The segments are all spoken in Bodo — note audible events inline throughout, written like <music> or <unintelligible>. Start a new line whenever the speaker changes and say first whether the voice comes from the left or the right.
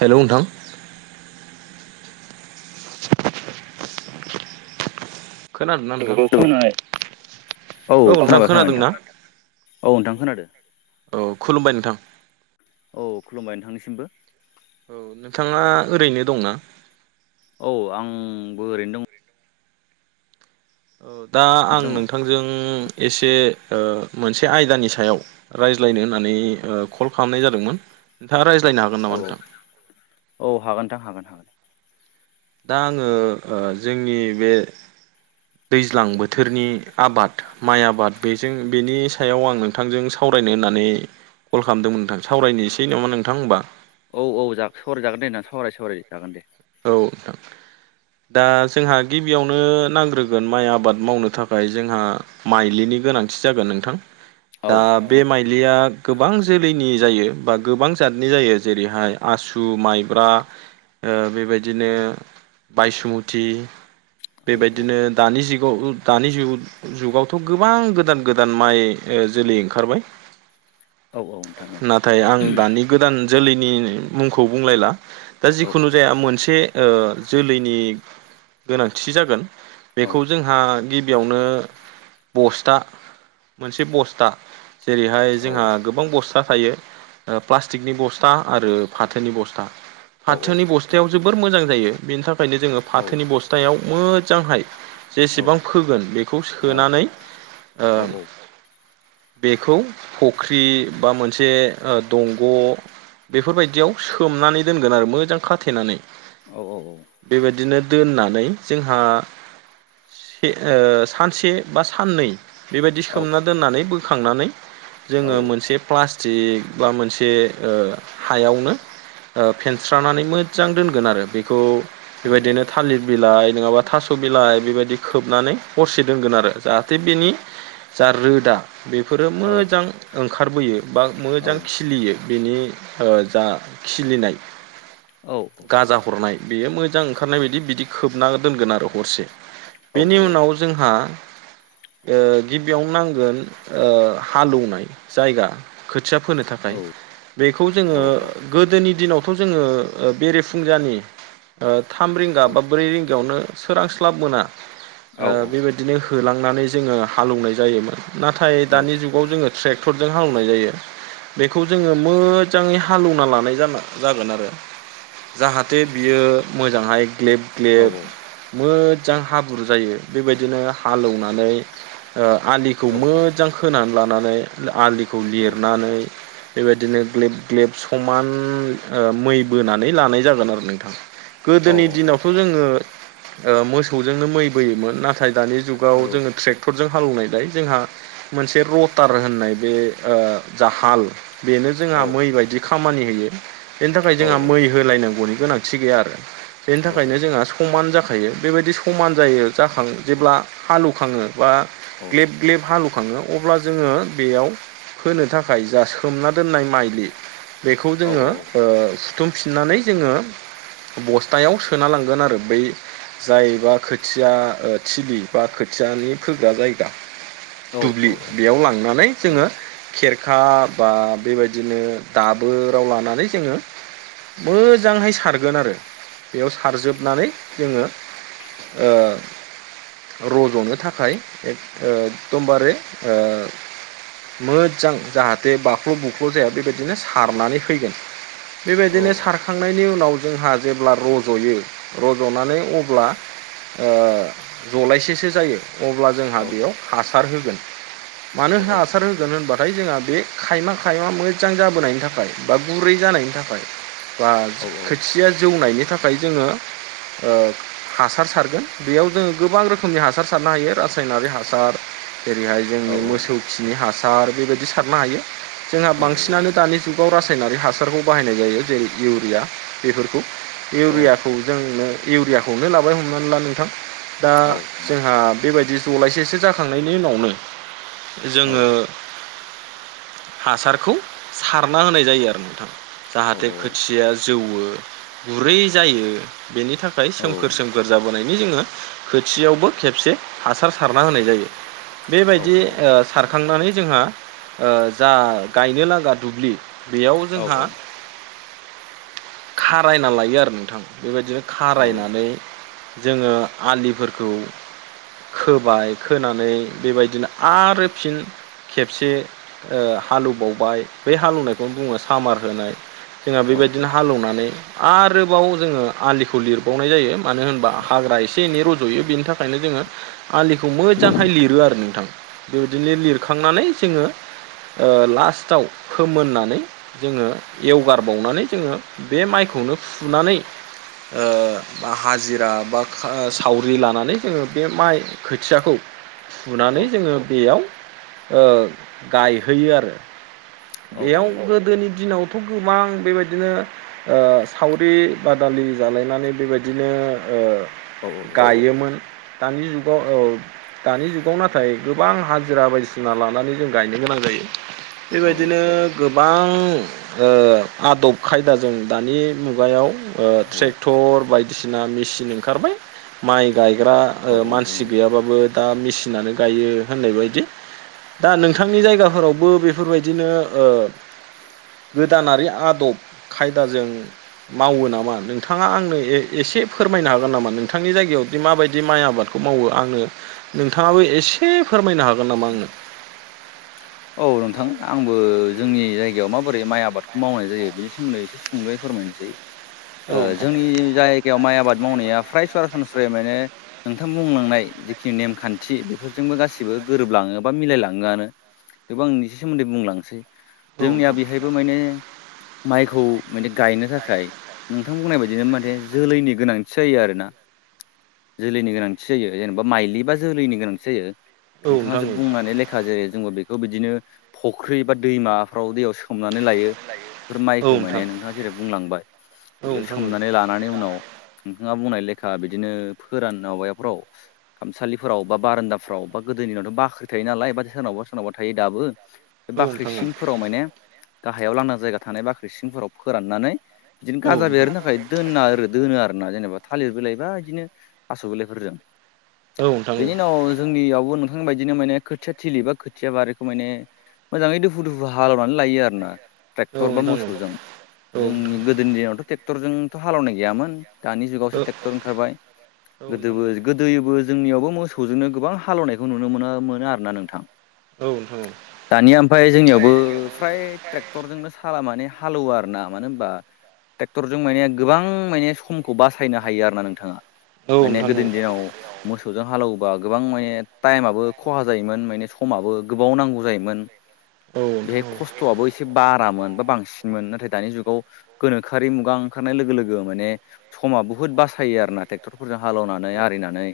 right: हेलौ नोंथां। खोनादोंना
left: औ
right: नोंथां <unintelligible> औ नोंथां
left: खोनाबाय खोनाबाय
right: खोनादोंना?
left: औ नोंथां खोनादों
right: औ खुलुमबाय नोंथां।
left: औ खुलुमबाय नोंथांनिसिमबो।
right: औ नोंथाङा ओरैनो दंना?
left: औ आंबो ओरैनो दं।
right: ओ दा आं
left: दं दङ औ
right: नोंथांजों एसे ओ मोनसे आयदानि सायाव रायज्लायनो होननानै ओ कल खालामनाय जादोंमोन। नोंथाङा रायज
left: औ औ औ हागोन नोथां हागोन हागोन।
right: दा आङो ओ जोंनि बे दैज्लां बोथोरनि आबाद माइ आबाद बेजों बेनि सायाव आं नोंथांजों सावराय नो होननानै कल खालामदोंमोन नोंथां सावरायनोसै नामा नोंथां होमबा।
left: औ औ जा- सावराय जागोन दे नोंथां सावराय सावराय जागोन दे।
right: औ नोंथां। दा जोंहा गिबियावनो नांग्रोगोन माइ आबाद मावनो थाखाय जोंहा माइलिनि गोनां थि जागोन नोंथां
left: औ
right: दा
left: औ
right: बे माइलिआ गोबां जोलैनि जायो बा गोबांजादनि जायो जेरैहाय आसु, माइब्रा ओ बेबायदिनो बायसुमुथि
left: औ
right: बेबायदिनो दानि जि दानि जुग-जुगावथ' गोबां गोदान गोदान माइ ओ जोलै ओंखारबाय।
left: औ नोंथां औ
right: नाथाय आं दानि गोदान जोलैनि मुंखौ बुंलायला। दा
left: औ
right: जिखुनु इसे ओ जोलैनि गोनांथि जागोन
left: औ
right: बेखौ जोंहा गिब बियावनो बस्था मोनसे बस्था जेरैहाय
left: औ
right: जोंहा गोबां बस् था थायो, ओ प्लास्टिकनि बस्था आरो फाथोनि बस्था।
left: औ औ।
right: फाथोनि बस्थायाव जोबोर मोजां जायो बेनि थाखायनो जोङो
left: औ
right: फाथोनि
left: औ
right: बस्थायाव मोजांहाय
left: औ
right: जेसेबां फोगोन बेखौ सोनानै ओ बेखौ फख्रि बा मोनसे ओ दंग' बेफोरबायदियाव सोमनानै दोनगोन आरो मोजां खाथेनानै बेबायदिनो दोननानै जोंहा से-ओ सानसे बा साननै बेबायदि सोमना दोननानै बोखांनानै जोङो
left: औ
right: मोनसे प्लास्ट टिक बा मोनसे ओ हायावनो ओ फेनस्रानानै मोज जां दोनगोन आरो बेखौ बेबायदिनो थालिर बिलाइ नङाबा थास' बिलाइ बेबायदि खोबनानै हरसे दोनगोन आरो जाहाथे बेनि जा रोदा बेफोरो मोजां ओंखारबोयो बा मोजां खिलियो। बिनि ओ जा खिलिनाय गाजा हरनाय बेयो मोजां ओंखारनाय बादि बिदि खोबना दोनगोन आरो हरसे, बेनि उनाव जोंहा ओ गिबियावनो नांगोन ओ हालौनाय जायगा। खोथिया फोनो थाखाय बेखौ जोङो गोदोनि दिनावथ' जोङो बेरेफुंजानि थाम रिंगा बा ब्रै रिंगायावनो सोरांस्लाब मोना ओ बेबायदिनो होलांनानै जोङो हालएवनाय जायोमोन नाथाय दानि जुगाव जोङो ट्रेक्टरजों हालनाय जायो बेखौ जोङो मोजाङै हालेवना लानाय जानाय जागोन आरो जाहाथे बियो मोजांहाय ग्लेब ग्लेब मो मोजां हाब्रु जायो बेबायदिनो हालेएवनानै आलिखौ मोजां खोनानै लानानै आलिखौ लिरनानै बेबायदिनो ग्लेब ग्लेब समान मै बोनानै लानाय जागोन आरो नोंथां गोदोनि दिनावथ' जोङो ओ- मोसौजोंनो मै बोयोमोन नाथाय दानि जुगाव
left: औ
right: जोङो ट्रेक्टरजों हालनायलाय जोंहा मोनसे रटार होननाय बे ओ जा हाल बेनो जोंहा
left: औ
right: मै बायदि खामानि होयो बेनि
left: औ
right: थाखाय जोंहा मै होलायनांगौनि गोनांथि गैया आरो बेनि थाखायनो जोंहा समान खायो बे बायदि समान जायो जाखां जेब्ला हालौखाङो बा ग्लेब ग्लेब हाल खाङो अब्ला जोङो बेयाव होनो थाखाय जा सोमना दोननाय माइलि बेखौ जोङो ओ सुथुमफिननानै जोङो बस्थायाव सोना लांगोन आरो। बै जायोबा खोथिया ओ थिलि बा खोथियानि फोग्रा जायगा दुब्लि बेयाव लांनानै जोङो खेर खा बा बेबायदिनो दाबोराव लानानै जोङो मोजांहाय सारगोन आरो बेयाव सारजोबनानै जोङो ओ रज'नो थाखाय ओ एकदमबारे ओ मोजां जाहाथे बाख्ल' बुख्ल' जाया बेबायदिनो सारनानै फैगोन बेबायदिनो सारखांनायनि उनाव जोंहा जेब्ला रज'यो रज'नानै अब्ला ओ जलायसेसो जायो अब्ला जोंहा बेयाव हासार होगोन मानो हासार होगोन होनबाथाय जोंहा बे खायमा खायमा मोजां जाबोनायनि थाखाय बा गुरै जानायनि थाखाय बा खोथिया जौनायनि थाखाय जोङो ओ हासार सारगोन बेयाव जोङो गोबां रोखोमनि हासार सारनो हायो रासायनारि हासार जेरैहाय जोंनि मोसौ खिनि हासार बेबायदि सारनो हायो जोंहा बांसिनानो दानि जुग- आव रासायनारिक हासारखौ बाहायनाय जायो जेरै इउरिया बेफोरखौ इउरियाखौ जोंनो इउरियाखौनो लाबाय हमनानै ला नोंथां दा जोंहा बेबायदि जलायसेसो जाखांनायनि उनावनो जोङो हासारखौ सारना होनाय जायो आरो नोंथां जाहाथे खोथिया जौवो गुरै जायो बेनि थाखाय सोमखोर सोमखोर जाबोनाय बि जोङो खोथियावबो खेबसे हासार सारना होनाय जायो बेबायदि ओ सार- खांनानै जोंहा ओ जा गायनो लागा दुब्लि बेयाव
left: औ
right: जोंहा खारायना लायो आरो नोंथां। बेबायदिनो खारायनानै जोङो आलिफोरखौ खोबाय खोनानै बेबायदिनो आरो फिन खेबसे ओ हालेवबावबाय बे हालेवनायखौनो बुङो सामार होनाय जोंहा बेबायदिनो हालेवनानै आरोबाव जोङो आलिखौ लिरबावनाय जायो मानो होनबा हाग्रा एसे एनै रज'यो बेनि थाखायनो जोङो आलिखौ मोजांहाय लिरो आरो नोंथां। बेबायदिनो लिरखांनानै जोङो ओ लास्टआव फोमोननानै जोङो एवगारबावनानै जोङो बे माइखौनो फुनानै ओ बा हाजिरा बा ओ सावरि लानानै जोङो बे माइ खोथियाखौ फुनानै जोङो बेयाव ओ गायहोयो आरो बेयाव गोदोनि दिनाव थ' गोबां बेबायदिनो ओ- सावरि बादालि जालायनानै बेबायदिनो ओ- गायोमोन दानि जुगाव औ- दानि जुगाव नाथाय गोबां हाजिरा बायदिसिना लानानै जों गायनो गोनां जायो बेबायदिनो गोबां ओ आदब खायदाजों दानि मुगायाव ट्रेक्टर बायदिसिना मेसिन ओंखारबाय माइ गाय गायग्रा मानसि गैयाबाबो दा मेसिनानो गायो होननाय बायदि दा नोंथांनि जायगाफोरावबो बेफोरबायदिनो गोदानारि आदब खायदाजों मावो नामा नोंथाङा आंनो ए एसे फोरमायनो हागोन नामा नोंथांनि जायगायावदि माबायदि माइ आबादखौ खौ मावो आङो नोंथाङाबो एसे फोरमायनो हागोन नामा आंनो
left: औ नोंथां आंबो जोंनि जायगायाव माबोरै माइ आबादखौ मावनाय जायो बेनि सोमोन्दै एसे सुंदयै फोर नोसै
right: औ नोंथां
left: जोंनि जाय जायगायाव माइ आबाद मावनाया फ्राय सरासनस्रायै माने नोंथां बुंलांनाय जिखिनि नेम खान्थि बेफोरजों गासिबो गोरोब लाङोबा मिलायलाङो आनो थेवबो आं इसे सोमोन्दै बुंलांसै
right: औ
left: जोंनिया
right: नोंथां
left: बेहायबो माने माइखौ माने गायनो थाखाय नोंथां बुंनाय बायदिनो माथे जोलैनि गोनांथि जायो आरोना जोलैनि गोनांथि जायो जेनेबा माइलि बा जोलैनि गोनांथि जायो
right: औ
left: नोंथाङा
right: नोंथां
left: जो
right: औ
left: बुंनानै लेखा जेरै जोंबो बेखौ बेखौ बिदिनो फुख्रि बा दैमाफ्राव दैयाव सोमनानै लायो बेफोर माइखौ मायने नोंथाङा जेरै बुंलांबाय
right: औ
left: बेयाव
right: नोंथां औ
left: सोमनानै लानानै उनाव नोंथाङा बुंनाय ले खा बिदिनो फोरान नाव माबाफोराव खामसालिफोराव बा बारान्दाफ्राव बा गोदोनिनावथ' बाख्रि थायो नालाय बा सोरनावबा सोरनावबा थायो दाबो बे बाख्रि
right: नोंथां
left: सिंफोराव माने गाहायाव लांदां जायगा थानाय बाख्रि सिंफोराव फोराननानै बिदिनो
right: औ
left: गाजा बेरनो थाखाय दोनना आरो दोनो आरोना जेनेबा थालिर बिलाइ बा बिदिनो थास' बिलाइफोरजों
right: नोंथां औ नोंथां
left: बेनि
right: औ
left: उनाव जोंनियावबो नों थां बायदिनो माने खोथिया थिलि बा खो खोथिया बारिखौ माने मोजाङै दुफु दुफु हालेवनानै लायो आरो ना
right: नोंथां औ नोंथां औ नोंथां औ नोंथां औ नोंथां औ नोंथां औ नोंथां औ नोंथां
left: ट्रेक्टर बा
right: औ
left: मोसौजों जोंनि गोदोनि दिनावथ' ट्रेक्टरजोंथ' हालेवनाय गैयामोन दानि जुगावसो ट्रेक्टर ओंखारबाय गोदोबो गोदोबो जोंनियावबो मोसौजोंनो गोबां हालेवनायखौ नुनो मोना मोनो आरो ना नोंथां दानिया ओमफ्राय जोंनियावबो फ्राय ट्रेक्टरजोंनो साला माने हालौवो आरो ना मानो होनबा ट्रेक्टरजों माने गोबां माने समखौ बासायनो हायो आरो ना नोंथाङा माने गोदोनि दिनाव मोसौजों हालौ बा गोबां माने टाइमआबो खहा जायोमोन माने समाबो गोबाव नांगौ जायोमोन बेहाय खस्थ'आबो एसे बारामोन बा बांसिन सिनमोन नाथाय दानि जुगाव गोनोखोआरि मुगा ओंखारनाय लोगो लोगो माने समाबो बुहुत बासायो आरोना ट्रेक्टरफोरजों हालेवनानै आरिनानै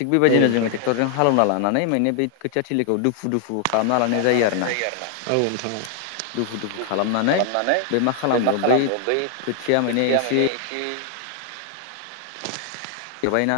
left: थिग बेबायदिनो जोङो ट्रेक्टरजों हालावना लानानै माने बे खोथिया थिलिखौ दुफु दुफु
right: बा लानाय जायो आरोना औ नोंथां औ दुफु दुफु खालामनानै बे मा खालामो बै खोथिया माने एसे
left: बेवहायना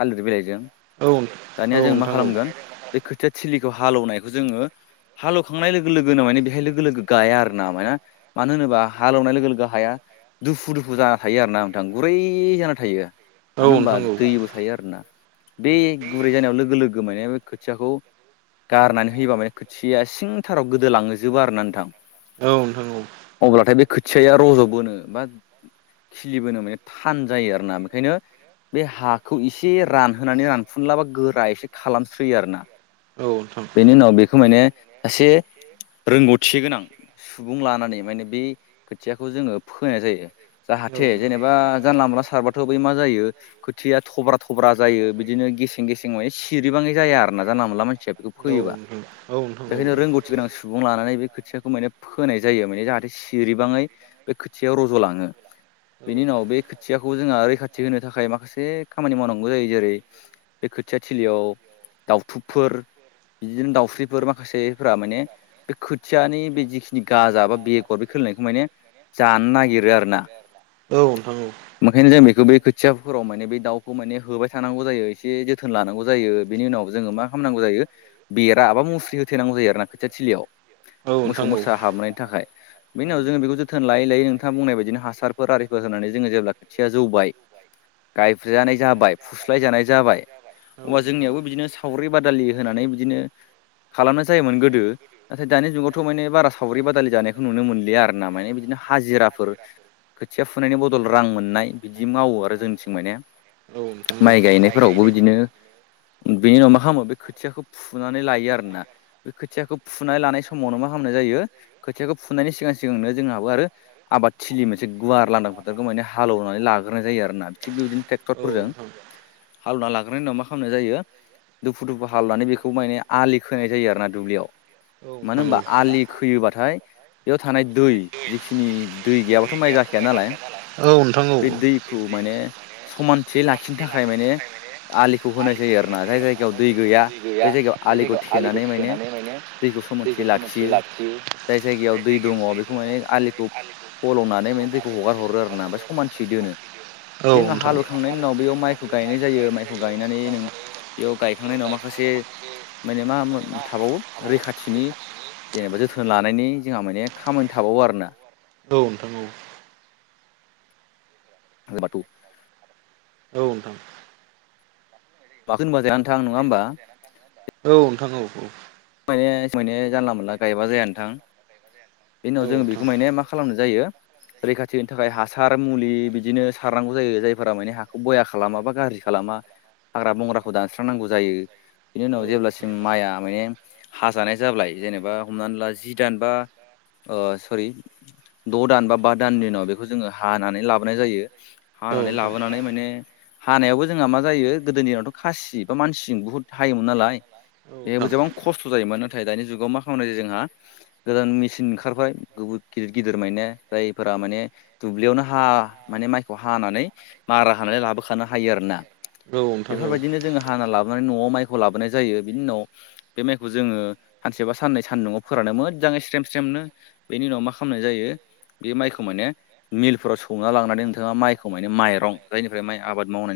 left: थालिर बिलाइजों
right: औ नोंथां
left: दानिया जों मा
right: औ
left: खालामगोन बे खोथिया थिलि हालौवनायखौ जोङो हालेवखांनाय लोगो लोगोनो माने बेहाय लोगो लोगो गाया आरो ना माने मानो होनोबा होनोबा हालेवनाय लोगो लोगो हाया दुफु दुफु जाना थायो आरो ना नोंथां गुरै जाना थायो
right: औ
left: मानो होनबा
right: नोंथां औ
left: दैबो थायो आरोना बे गुरै जानायाव लोगो लोगो माने खोथियाखौ गारनानै होयोबा माने खोथिया सिंथाराव गोदोलांजोबो आरो ना नोंथां।
right: औ नोंथां औ।
left: अब्लाथाय बे खोथियाया रज'बोनो बा खिलिबोनो माने थान जायो आरो ना बेखायनो बे हाखौ एसे रानहोनानै रानफुनलाबा गोरा एसे खालामस्रोयो आरोना।
right: औ नोंथां औ नोंथां
left: बेनि उनाव बेखौ माने एसे रोंगौथि गोनां सुबुं लानानै माने बे खोथियाखौ जोङो फोनाय जायो। जाहाथे जेनेबा जानला मोनला सारबाथ' बै मा जायो। खोथिया थब्रा थब्रा जायो बिदिनो गेसें गेसें अए सिरिबाङै जाया आरो ना जानला मोनला मानसिया बेखौ
right: औ
left: फैयोबा
right: नोंथां औ नोंथां औ
left: बेखायनो रोंगौथि गोनां सुबुं लानानै बे खोथियाखौ मानेप फोनाय जायो माने जाहाथे सिरिबाङै बे खोथियायाव रज'लाङो।
right: औ
left: बेनि उनाव बे खोथियाखौ जोंहा रैखाथि होनो से खामानि मावनांगौ जायो जेरै बे खोथिया थिलियाव दउथुबफोर बिदिनो दाउस्रिफोर माखासेफोरा माने बे खोथियानि बे जिखिनि गाजा बा बेगर बे खोलायनायखौ माने जानो नागिरो आरो ना
right: औ नोंथां औ।
left: मोहे जें बेखौ बै बै थियाफोराव माने बे दाउखौ माने होबाय थानांगौ जायो एसे जोथोन लानांगौ जायो बेनि उनाव हामनांगौ जायो बेरा बा मुस्रि होथैेनांगौ जायो आरो ना खोथिया थिलियाव
right: औ
left: मोसौ
right: नोंथां औ
left: मोसा हाबनायनि थाखाय बेनि उनाव जोङो
right: औ
left: बेखौ जोथोन लायै लायै नोंथाङा बुंनाय बायदिनो हासारफोर आरिफोर नानै जोङो जेब्ला खोथिया जौबाय गायफुजानाय जाबाय फुस्लाय जानाय जाबाय अबा
right: नोंथां
left: जोंनियावबो बिदिनो सावरि बादालि होनानै बिदिनो खालामनाय जायोमोन गोदो नाथाय दानि जुगावथ' माने बारा सावरि बादालि जानायखौ नुनो मोनलिया आर ना माने बिदिनो हाजिराफोर खोथिया फुनायनि बदल रां मोननाय बिदि मावो आरो जोंनिथिं माने
right: औ नोंथां औ
left: माइ गायनायफोरावबो बिदिनो बिनि उनाव माख हामो बे खोथियाखौ फु फुनानै लायो आरोना बे खोथियाखौ फुनाय लानाय समावनो मा खालामनाय जायो खोथियाखौ फुनायनि सिगां सिगां नोंनो जोंहाबो आरो आबाद थिलि मोनसे गुवार लांदां फोथारखौ माने हालेवनानै लाग्रोनाय जायो आरोना थिग बेबायदिनो
right: औ नोंथां औ नोंथां औ नोंथां औ नोंथां औ नोंथां औ नोंथां औ
left: ट्रेक्टरफोरजों
right: नोंथां
left: हालवना लाग्रनायनि उनाव मा खालामनाय जायो दुफु दुफु हालान बेखौ माने आलि खोनाय जायो आरोना दुब्लियाव
right: औ औ नोंथां औ नोंथां औ नोंथां
left: मानो होमबा आलि खोयोबाथाय बेयाव थानाय दै जिखिनि दै गैयाबाथ' माइ जाखाया नालाय बे दैखौ माने चमानथियै लाखिनो थाखाय माने आलिखौ होनाय जायो आरोना जाय जायगायाव दै गैया आ बै जायगायाव आलिखौ थेनानै माने दैखौ सोमोनथिआय लाखियो जाय जायगायाव दै दङ बेखौ माने आलिखौ फल'नानै बेनि दैखौ हगार हरो आरो ना समानथियै दोनो। बे उनाव हालौवखांनायनि उनाव बेयाव माइखौ गायनाय जायो माइखौ गायनानै नों बेयाव गायखां ओ माखासे माने मा मो थाबावो रैखाथिनि जेनेबा जोथोन लानायनि जोंहा माने खामोन थाबावो आरोना।
right: औ नोंथां औ।
left: ओ बाथौ
right: औ नोंथां।
left: माखो होनबा जायाथां नङा होमबा?
right: थागौ औ
left: माने मोने जानला मोनला गायबा जाया नोंथां बे उनाव जों बेखौ माने मा खालामनो जायो रैखाथि होनो थाखाय हासार मुलि बिदिनो सारनांगौ जायो जायफोरा माने हाखौ बया खालामाबा गाज्र दि खालामा हाग्रा बंग्राखौ दानस्रांनांगौ जायो बिनि उनाव जेब्लासिम माइआ मोए हाजानाय जाब्लाय जेनेबा हमनानै ला जि दान बा ओ सोरि द' दान बा बा दाननि दिनाव बेखौ जोङो हानानै लाबोनाय जायो हानानै लाबोनानै माने हानायावबो जोंहा मा जायो गोदोनिवथ' खासि बा मानसिजों बुहुत हायोमोन नालाय
right: औ
left: बेजोबां ओरैबा नाथाय दानि जुगाव मा खालामनाय जायो जोंहा गोदान मेचन ओंखारबाय गोबो गिदिर गिदिर मायने रायब फोरा माने दुब्लियावनो हा माने माइखौ हानानै मारा हानानै लाबोखानो हायो आरोना।
right: नोंथां औ
left: बेफोरबायदिनो जोङो हाना लाबोनानै न'आव माइ खौ लाबोनाय जायो बिनि उनाव बे मखौ जोङो सानसेबा साननै सानदुंआव फोरानो मोजाङै स्रेम स्रेमनो बेनि उनाव मा खामनाय जायो बे माइखौ माने मिलफोराव सौना लांनानै नोंथाङा माइखौ माने माइरं जायनिफ्राय माइ आबाद मावनाय